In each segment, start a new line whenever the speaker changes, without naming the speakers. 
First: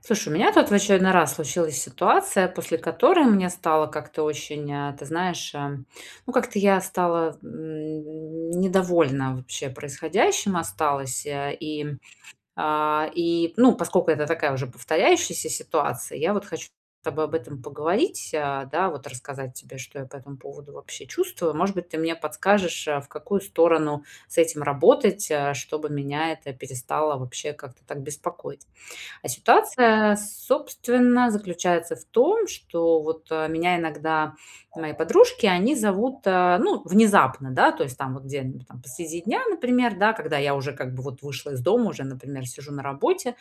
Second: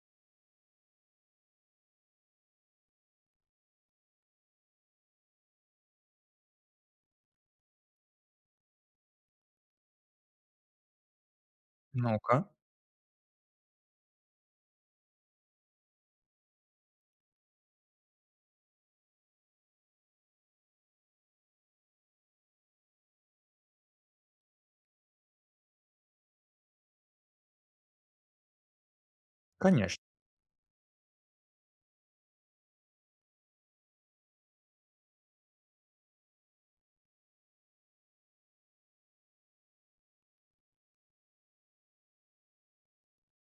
Слушай, у меня тут в очередной раз случилась ситуация, после которой мне стало как-то очень, ты знаешь, ну как-то я стала недовольна вообще происходящим осталась. э, И,
Ну-ка,
а, и, ну, поскольку это такая уже повторяющаяся ситуация, я вот хочу с тобой об этом поговорить, да, вот рассказать тебе, что я по этому поводу вообще чувствую. Может быть, ты мне подскажешь, в какую сторону с этим работать, чтобы меня это перестало вообще как-то так беспокоить. А
конечно.
ситуация, собственно, заключается в том, что вот, меня иногда мои подружки, они зовут, ну, внезапно, да, то есть там вот где-нибудь там посреди дня, например, да, когда я уже как бы вот вышла из дома, уже, например, сижу на работе,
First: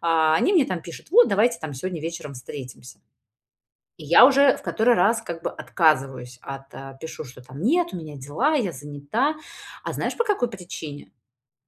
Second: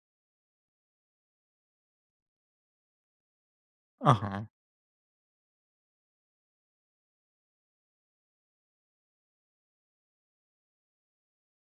они мне там пишут: "Вот, давайте там сегодня вечером встретимся". И я
Ага.
уже в который раз как бы пишу, что там: "Нет, у меня дела, я занята". А знаешь, по какой причине?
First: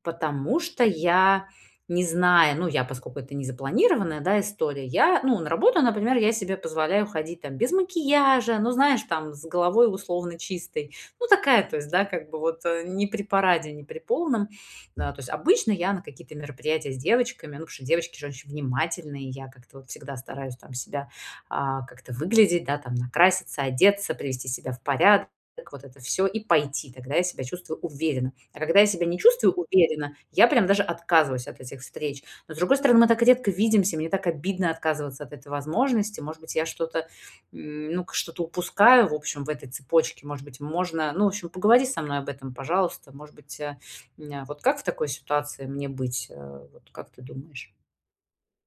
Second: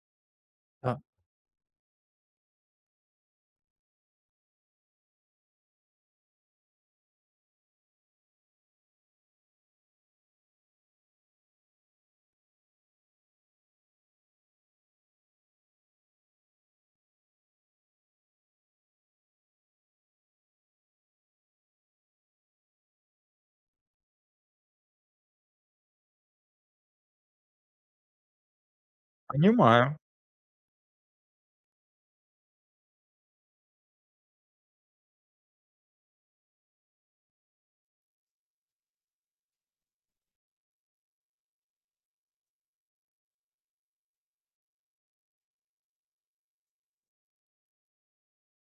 Потому что
Да.
я, не знаю, ну, я, поскольку это не запланированная, да, история, я, ну, на работу, например, я себе позволяю ходить там без макияжа, ну, знаешь, там с головой условно чистой. Ну, такая, то есть, да, как бы вот не при параде, не при полном. Да, то есть обычно я на какие-то мероприятия с девочками, ну, потому что девочки же очень внимательные, я как-то вот всегда стараюсь там себя как-то выглядеть, да, там накраситься, одеться, привести себя в порядок так вот это все и пойти. Тогда я себя чувствую уверенно. А когда я себя не чувствую
Понимаю.
уверенно, я прям даже отказываюсь от этих встреч. Но, с другой стороны, мы так редко видимся, мне так обидно отказываться от этой возможности. Может быть, я что-то, ну, к что-то упускаю, в общем, в этой цепочке. Может быть, можно ну, в общем, поговори со мной об этом, пожалуйста. Может быть, э, м, а вот как в такой ситуации мне быть? Э, вот как ты думаешь?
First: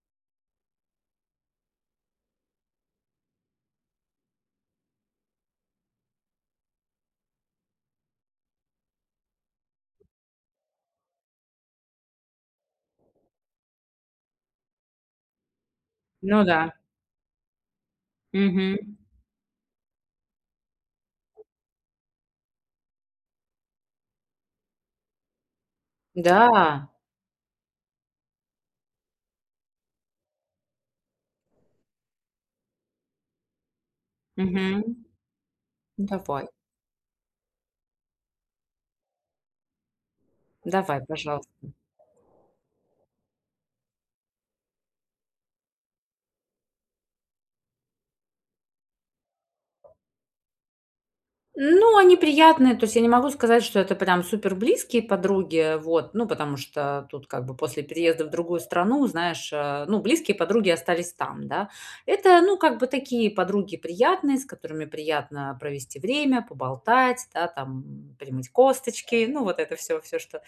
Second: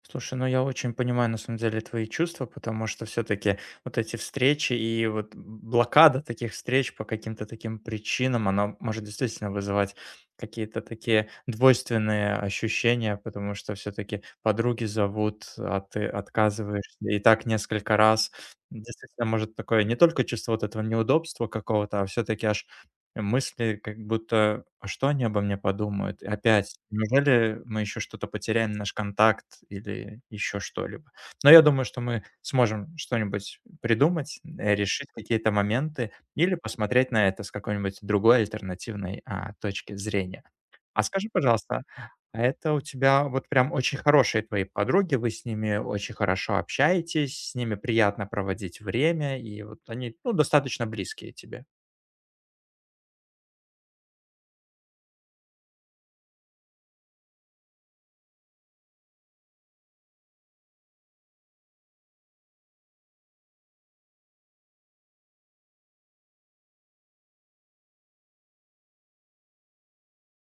Слушай, ну я очень понимаю на самом деле твои чувства, потому что все-таки вот эти встречи и вот блокада таких встреч по каким-то таким причинам, она может действительно вызывать какие-то такие двойственные ощущения, потому что все-таки подруги зовут, а ты
Ну да.
отказываешься. И так несколько раз
Мгм.
действительно может такое не только чувство вот этого неудобства какого-то, а все-таки аж мысли, как будто: "А что они обо мне подумают? И опять,
Да.
неужели мы еще что-то потеряем, наш контакт или еще что-либо?" Но я думаю, что мы сможем что-нибудь придумать,
Мгм.
решить какие-то моменты
Давай.
или посмотреть на это с какой-нибудь другой альтернативной, точки зрения.
Давай,
А скажи,
пожалуйста.
пожалуйста, а это у тебя вот прям очень хорошие твои подруги, вы с ними очень хорошо общаетесь, с ними приятно проводить время, и вот они, ну, достаточно близкие тебе?
Ну, они приятные, то есть я не могу сказать, что это прям супер близкие подруги, вот, ну, потому что тут как бы после переезда в другую страну, знаешь, ну, близкие подруги остались там, да. Это, ну, как бы такие подруги приятные, с которыми приятно провести время, поболтать, да, там, примыть косточки, ну, вот это все, все, что,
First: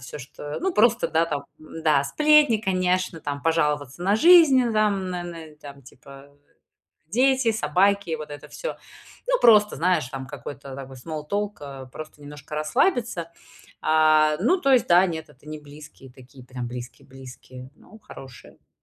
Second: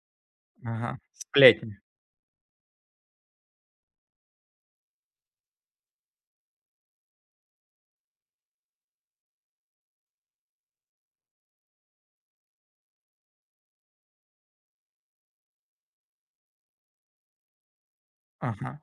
все, что, ну,
Ага,
просто, да, там,
сплетницы.
да, сплетни, конечно, там, пожаловаться на жизнь, там, там, типа, дети, собаки, вот это все. Ну, просто, знаешь, там какой-то такой small talk, просто немножко расслабиться. Ну, то есть, да, нет, это не близкие такие, прям близкие-близкие, ну хорошие.
Ага,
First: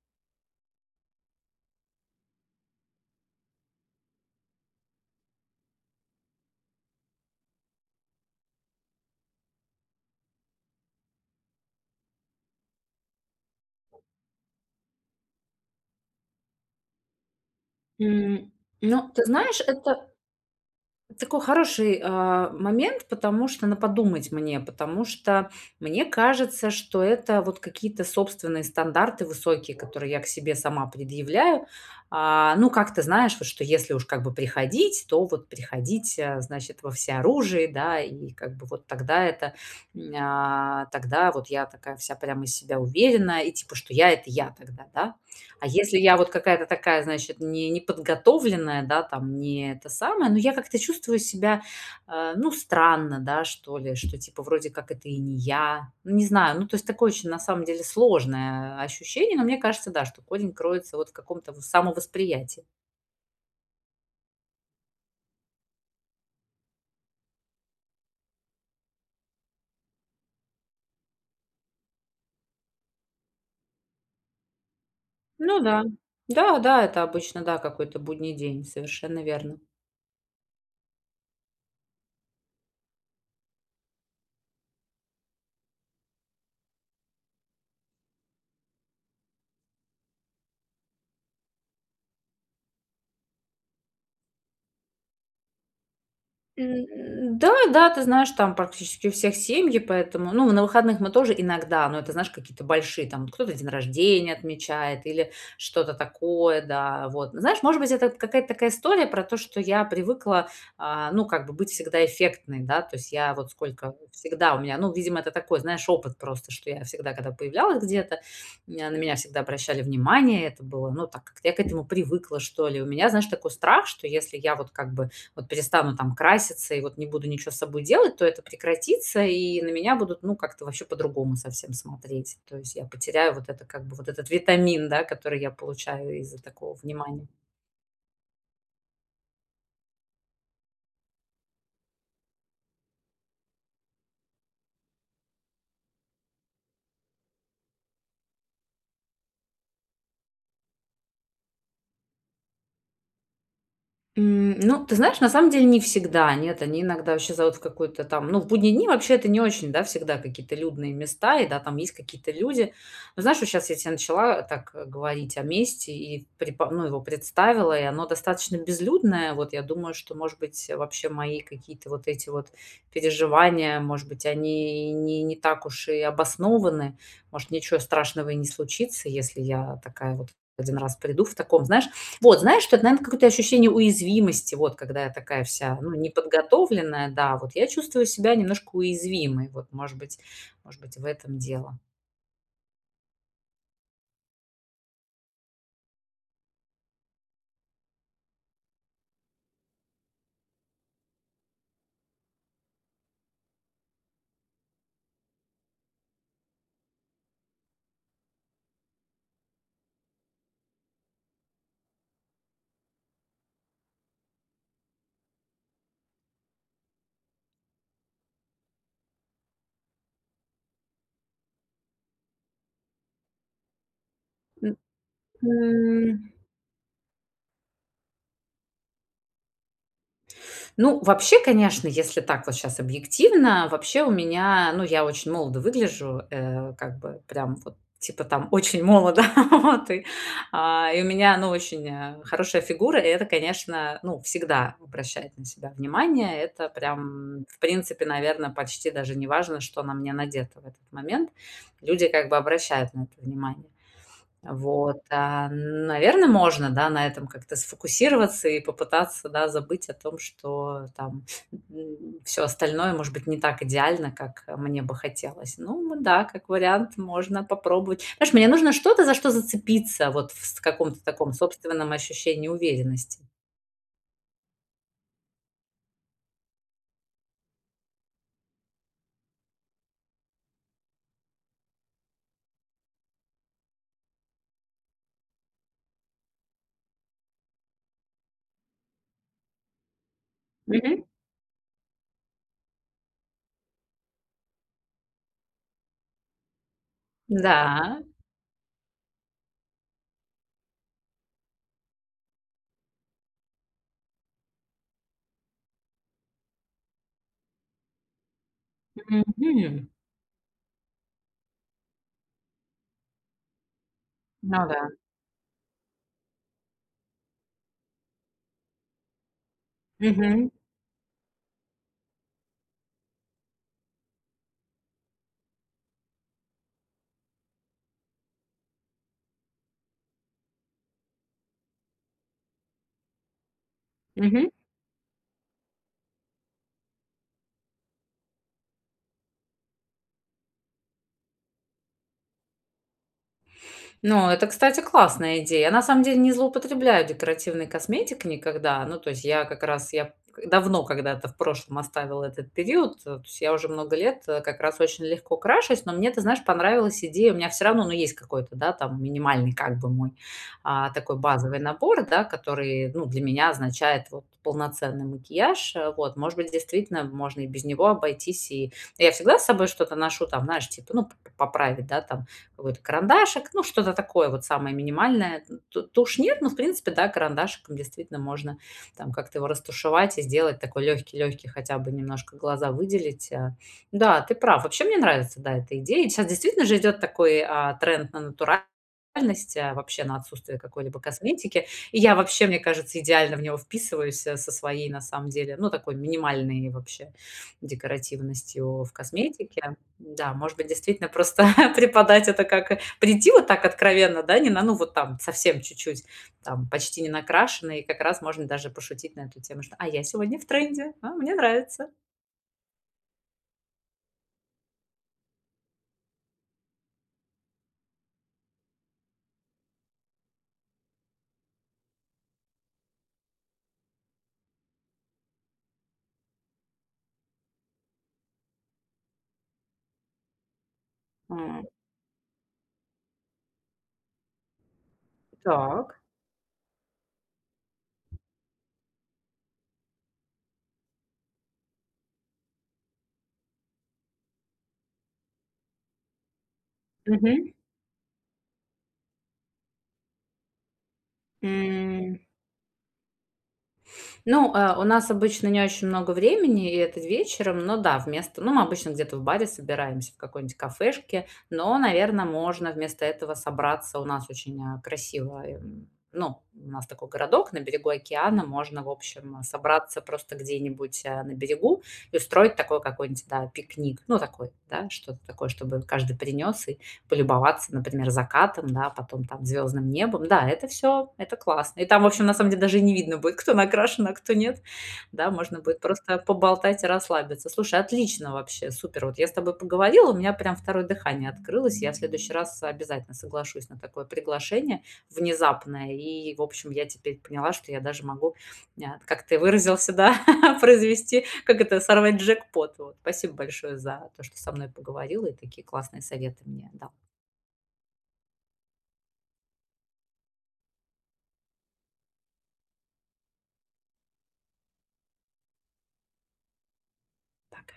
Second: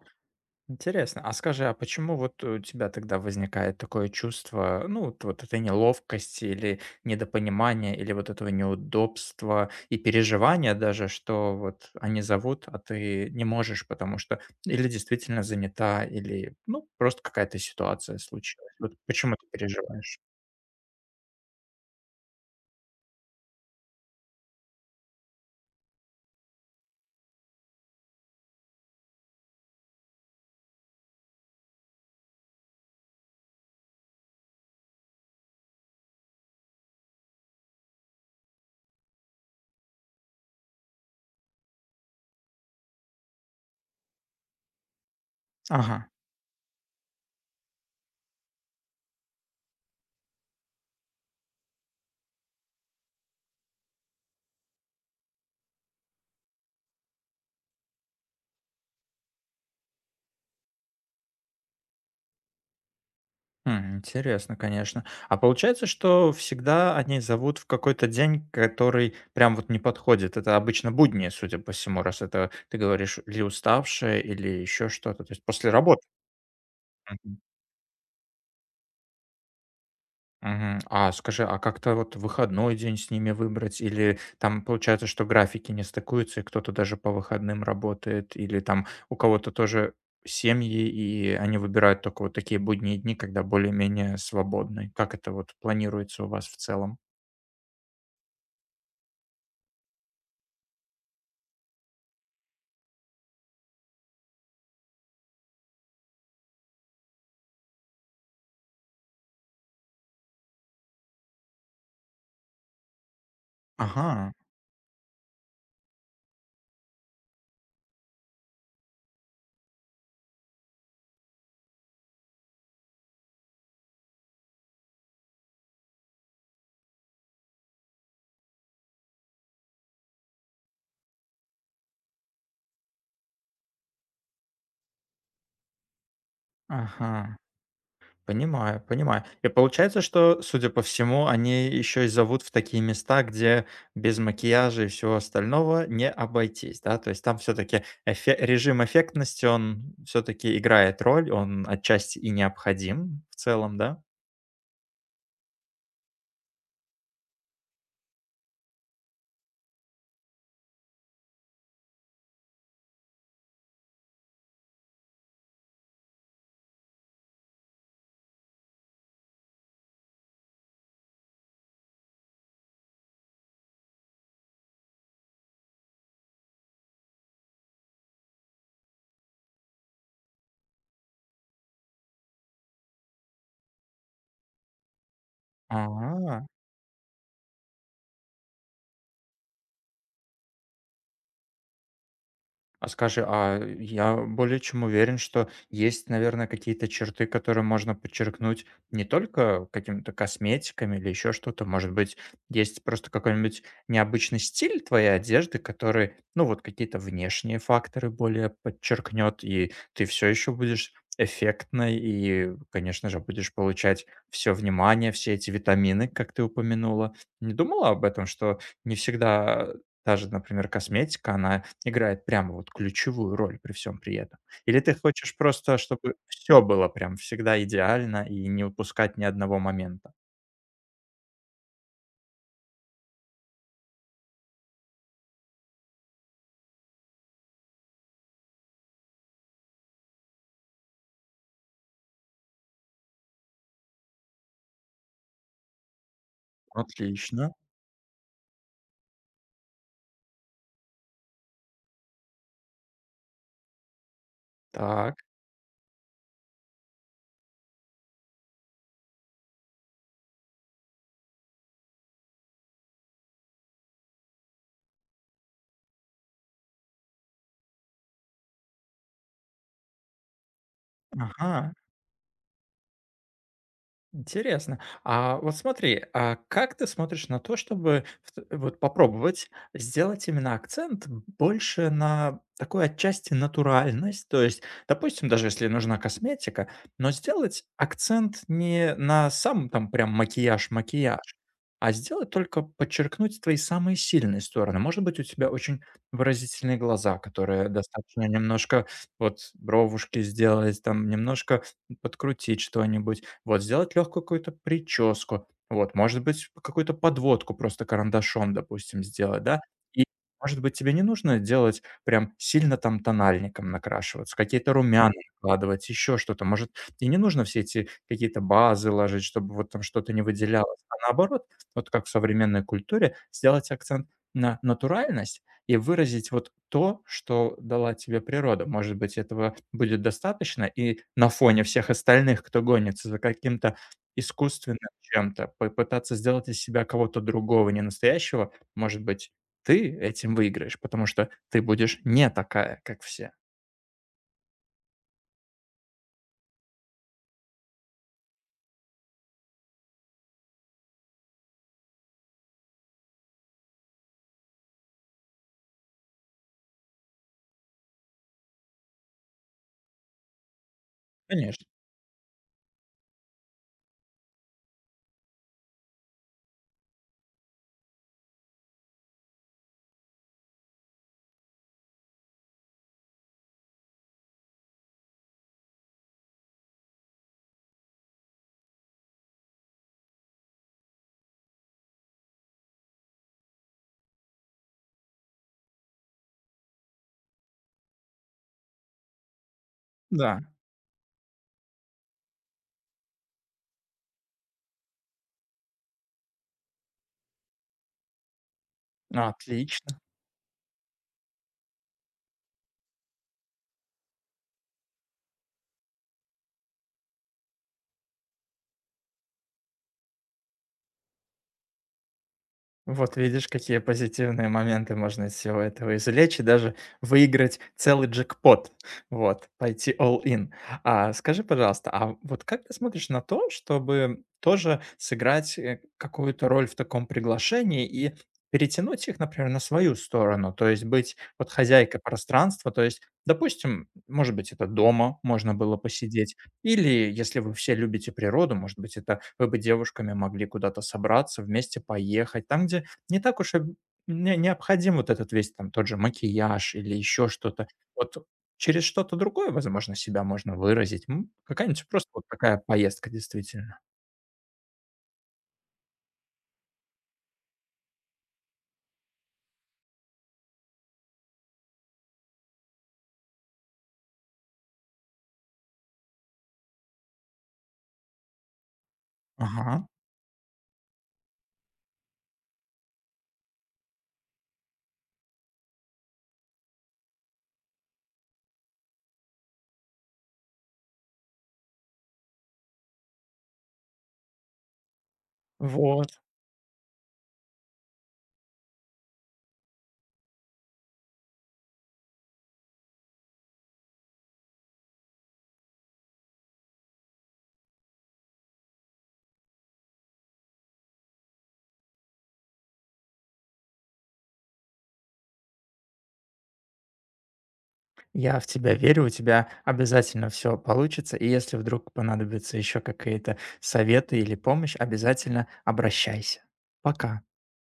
интересно. А скажи, а почему вот у тебя тогда возникает такое чувство, ну, вот, вот этой неловкости или недопонимания, или вот этого неудобства и переживания даже, что вот они зовут, а ты не можешь, потому что или действительно занята, или, ну, просто какая-то ситуация
М,
случилась. Вот
ну, ты
почему ты
знаешь, это
переживаешь?
такой хороший, момент, потому что на подумать мне, потому что мне кажется, что это вот какие-то собственные стандарты высокие, которые я к себе сама предъявляю. Ну, как ты знаешь, вот что если уж как бы приходить, то вот приходить, значит, во всеоружии, да, и как бы вот тогда это, тогда вот я такая вся прям из себя уверенная, и типа, что это я тогда, да. А если
Ага.
я вот какая-то такая, значит, не неподготовленная, да, там, не это самое, но я как-то чувствую себя, ну, странно, да, что ли, что типа вроде как это и не я. Ну, не знаю, ну, то есть такое очень на самом деле сложное ощущение, но мне кажется, да, что корень кроется вот в каком-то в самовосприятии.
Интересно, конечно. А получается, что всегда они зовут в какой-то день, который прям вот не подходит. Это обычно будни, судя по всему, раз это ты говоришь, или уставшая, или еще что-то. То есть
Ну
после
да.
работы.
Да, да, это
Мгм.
обычно, да, какой-то будний день, совершенно верно.
Мгм. А скажи, а как-то вот выходной день с ними выбрать? Или там получается, что графики не стыкуются, и кто-то даже по выходным работает, или там у кого-то тоже семьи, и они выбирают только вот такие будние дни, когда более-менее свободны. Как это вот планируется у вас в целом?
Да, да, ты знаешь, там практически у всех семьи, поэтому, ну, на выходных мы тоже иногда, но это, знаешь, какие-то большие, там, кто-то день рождения отмечает или что-то такое, да, вот. Знаешь, может быть, это какая-то такая история про то, что я привыкла, ну, как бы быть всегда эффектной, да, то есть я вот сколько
Ага,
всегда у меня, ну, видимо, это такой, знаешь, опыт просто, что я всегда, когда появлялась где-то, на меня всегда обращали внимание, это было, ну, так как я к этому привыкла, что ли. У меня, знаешь, такой страх, что если я вот как бы вот перестану там краситься и вот не буду ничего с собой делать, то это прекратится, и на меня будут, ну, как-то вообще по-другому совсем смотреть. То есть я потеряю вот это, как бы, вот этот витамин, да, который я получаю из-за такого внимания.
ага. Понимаю, понимаю. И получается, что, судя по всему, они еще и зовут в такие места, где без макияжа и всего остального не обойтись, да? То есть там все-таки режим эффектности, он все-таки играет роль, он отчасти и необходим в целом, да?
Ну, ты знаешь, на самом деле не всегда. Нет, они иногда вообще зовут в какую-то там, ну, в будние дни вообще это не очень, да, всегда какие-то людные места, и да, там есть какие-то люди. Но знаешь, вот сейчас я тебе начала так говорить о месте и ну, его представила, и оно достаточно безлюдное. Вот я думаю, что, может быть, вообще мои какие-то вот эти вот переживания, может быть, они не так уж и обоснованы. Может, ничего страшного и не случится, если я такая вот один раз приду в таком, знаешь, вот, знаешь, что это, наверное, какое-то ощущение уязвимости, вот когда я такая вся, ну,
А.
неподготовленная, да, вот я чувствую себя немножко уязвимой, может быть, в этом дело.
А скажи, а я более чем уверен, что есть, наверное, какие-то черты, которые можно подчеркнуть не только какими-то косметиками или еще что-то. Может быть, есть просто какой-нибудь необычный стиль твоей одежды, который, ну, вот какие-то внешние факторы более подчеркнет, и ты все еще будешь эффектной, и, конечно же, будешь получать все внимание, все эти витамины, как ты упомянула. Не думала об этом, что не всегда та же, например, косметика, она играет прямо вот ключевую роль при всем при этом.
М,
Или ты хочешь просто, чтобы
м.
все было прям всегда идеально и не упускать ни одного момента?
Ну, вообще, конечно, если так вот сейчас объективно, вообще у меня, ну, я очень молодо выгляжу, как бы прям вот типа там очень молодо, вот, и у меня, ну, очень, хорошая фигура, и это, конечно, ну, всегда обращает на себя внимание. Это прям,
Отлично.
в принципе, наверное, почти даже не важно, что на мне надето в этот момент. Люди как бы обращают на это внимание. Вот,
Так.
наверно, можно, да, на этом как-то сфокусироваться и попытаться, да, забыть о том, что там, все остальное, может быть, не так идеально, как мне бы хотелось. Да, как вариант, можно попробовать. Знаешь, мне нужно что-то, за что зацепиться вот в с каком-то таком
Ага.
собственном ощущении уверенности.
Интересно. А вот смотри, а как ты смотришь на то, чтобы в вот попробовать сделать именно акцент больше на такой отчасти натуральность? То есть, допустим, даже если нужна косметика, но сделать акцент не на сам там прям
Мгм.
макияж-макияж, а сделать только подчеркнуть твои самые сильные стороны. Может быть, у тебя очень выразительные глаза, которые
Да.
достаточно немножко вот бровушки сделать, там немножко подкрутить что-нибудь, вот, сделать легкую какую-то прическу, вот, может быть, какую-то подводку просто карандашом, допустим, сделать, да.
Мгм.
И, может быть, тебе не нужно делать прям сильно там тональником накрашиваться,
Ну
какие-то
да.
румяна накладывать, еще что-то. Может, и не нужно все эти какие-то базы ложить, чтобы вот там что-то не
Мгм.
выделялось. А наоборот, вот как в современной культуре, сделать акцент на натуральность, и выразить вот то, что дала тебе природа. Может быть, этого будет достаточно, и на фоне всех остальных, кто гонится за каким-то
Мгм.
искусственным чем-то, попытаться сделать из себя кого-то другого, не настоящего, может быть, ты этим выиграешь, потому что ты будешь не такая, как все.
Ну, это, кстати, классная идея. Я на самом деле не злоупотребляю декоративной косметикой никогда. Ну, то есть я как раз, давно когда-то в прошлом оставила этот период. То есть я уже много лет как раз очень легко крашусь, но мне, ты знаешь, понравилась идея. У меня все равно, ну, есть какой-то, да, там минимальный как бы мой такой базовый
Конечно.
набор, да, который, ну, для меня означает вот полноценный макияж. Э, вот, может быть, действительно можно и без него обойтись. И я всегда с собой что-то ношу, там, знаешь, типа, ну, поправить, да, там, какой-то карандашик, ну, что-то такое вот самое минимальное. Тушь нет, но, в принципе, да, карандашиком действительно можно там как-то его растушевать и сделать такой легкий-легкий, хотя бы немножко глаза выделить. Да, ты прав. Вообще мне нравится, да, эта идея. Сейчас действительно же идет такой тренд на натуральность, вообще на
Да.
отсутствие какой-либо косметики. И я вообще, мне кажется, идеально в него вписываюсь со своей, на самом деле, ну, такой минимальной вообще декоративностью в косметике.
Отлично.
Да, может быть, действительно просто преподать это как прийти вот так откровенно, да, не на, ну вот там совсем чуть-чуть, там почти не накрашенный, и как раз можно даже пошутить на эту тему, что «а я сегодня в тренде, мне нравится».
Вот видишь, какие позитивные моменты можно из всего этого извлечь и даже выиграть целый джекпот. Вот, пойти all in. А скажи, пожалуйста, а вот как ты смотришь на то, чтобы тоже сыграть какую-то роль в таком приглашении и перетянуть их, например, на свою сторону, то есть быть вот
М.
хозяйкой пространства, то есть, допустим, может быть, это дома можно было
Так.
посидеть, или, если вы все любите природу, может быть, это вы бы девушками могли куда-то собраться, вместе поехать, там, где не так уж и не необходим вот этот весь там тот же макияж или еще
Мгм.
что-то. Вот через что-то другое, возможно, себя можно выразить. Какая-нибудь просто
М.
вот такая поездка действительно.
Ну, у нас обычно не очень много времени, и это вечером, но да, вместо ну, мы обычно где-то в баре собираемся, в какой-нибудь кафешке, но, наверное, можно вместо этого собраться. У нас очень, красиво, ну, у нас такой городок на берегу океана, можно, в общем,
Ага.
собраться просто где-нибудь, на берегу и устроить такой какой-нибудь, да, пикник. Ну, такой, да, что-то такое, чтобы каждый принес и полюбоваться, например, закатом, да, потом там звездным небом. Да, это все, это классно. И там, в общем, на самом деле даже и не видно будет, кто накрашен, а кто нет. Да, можно будет просто
Вот.
поболтать и расслабиться. Слушай, отлично вообще, супер. Вот я с тобой поговорила, у меня прям второе дыхание открылось. Я в следующий раз обязательно соглашусь на такое приглашение внезапное. И, в общем, я теперь поняла, что я даже могу, как ты выразился, да, произвести, как это, сорвать джекпот. Вот. Спасибо большое за то, что со мной поговорила и такие классные советы мне дал.
Я в тебя верю, у тебя обязательно все получится. И если вдруг понадобятся еще какие-то советы или помощь, обязательно обращайся. Пока.
Пока.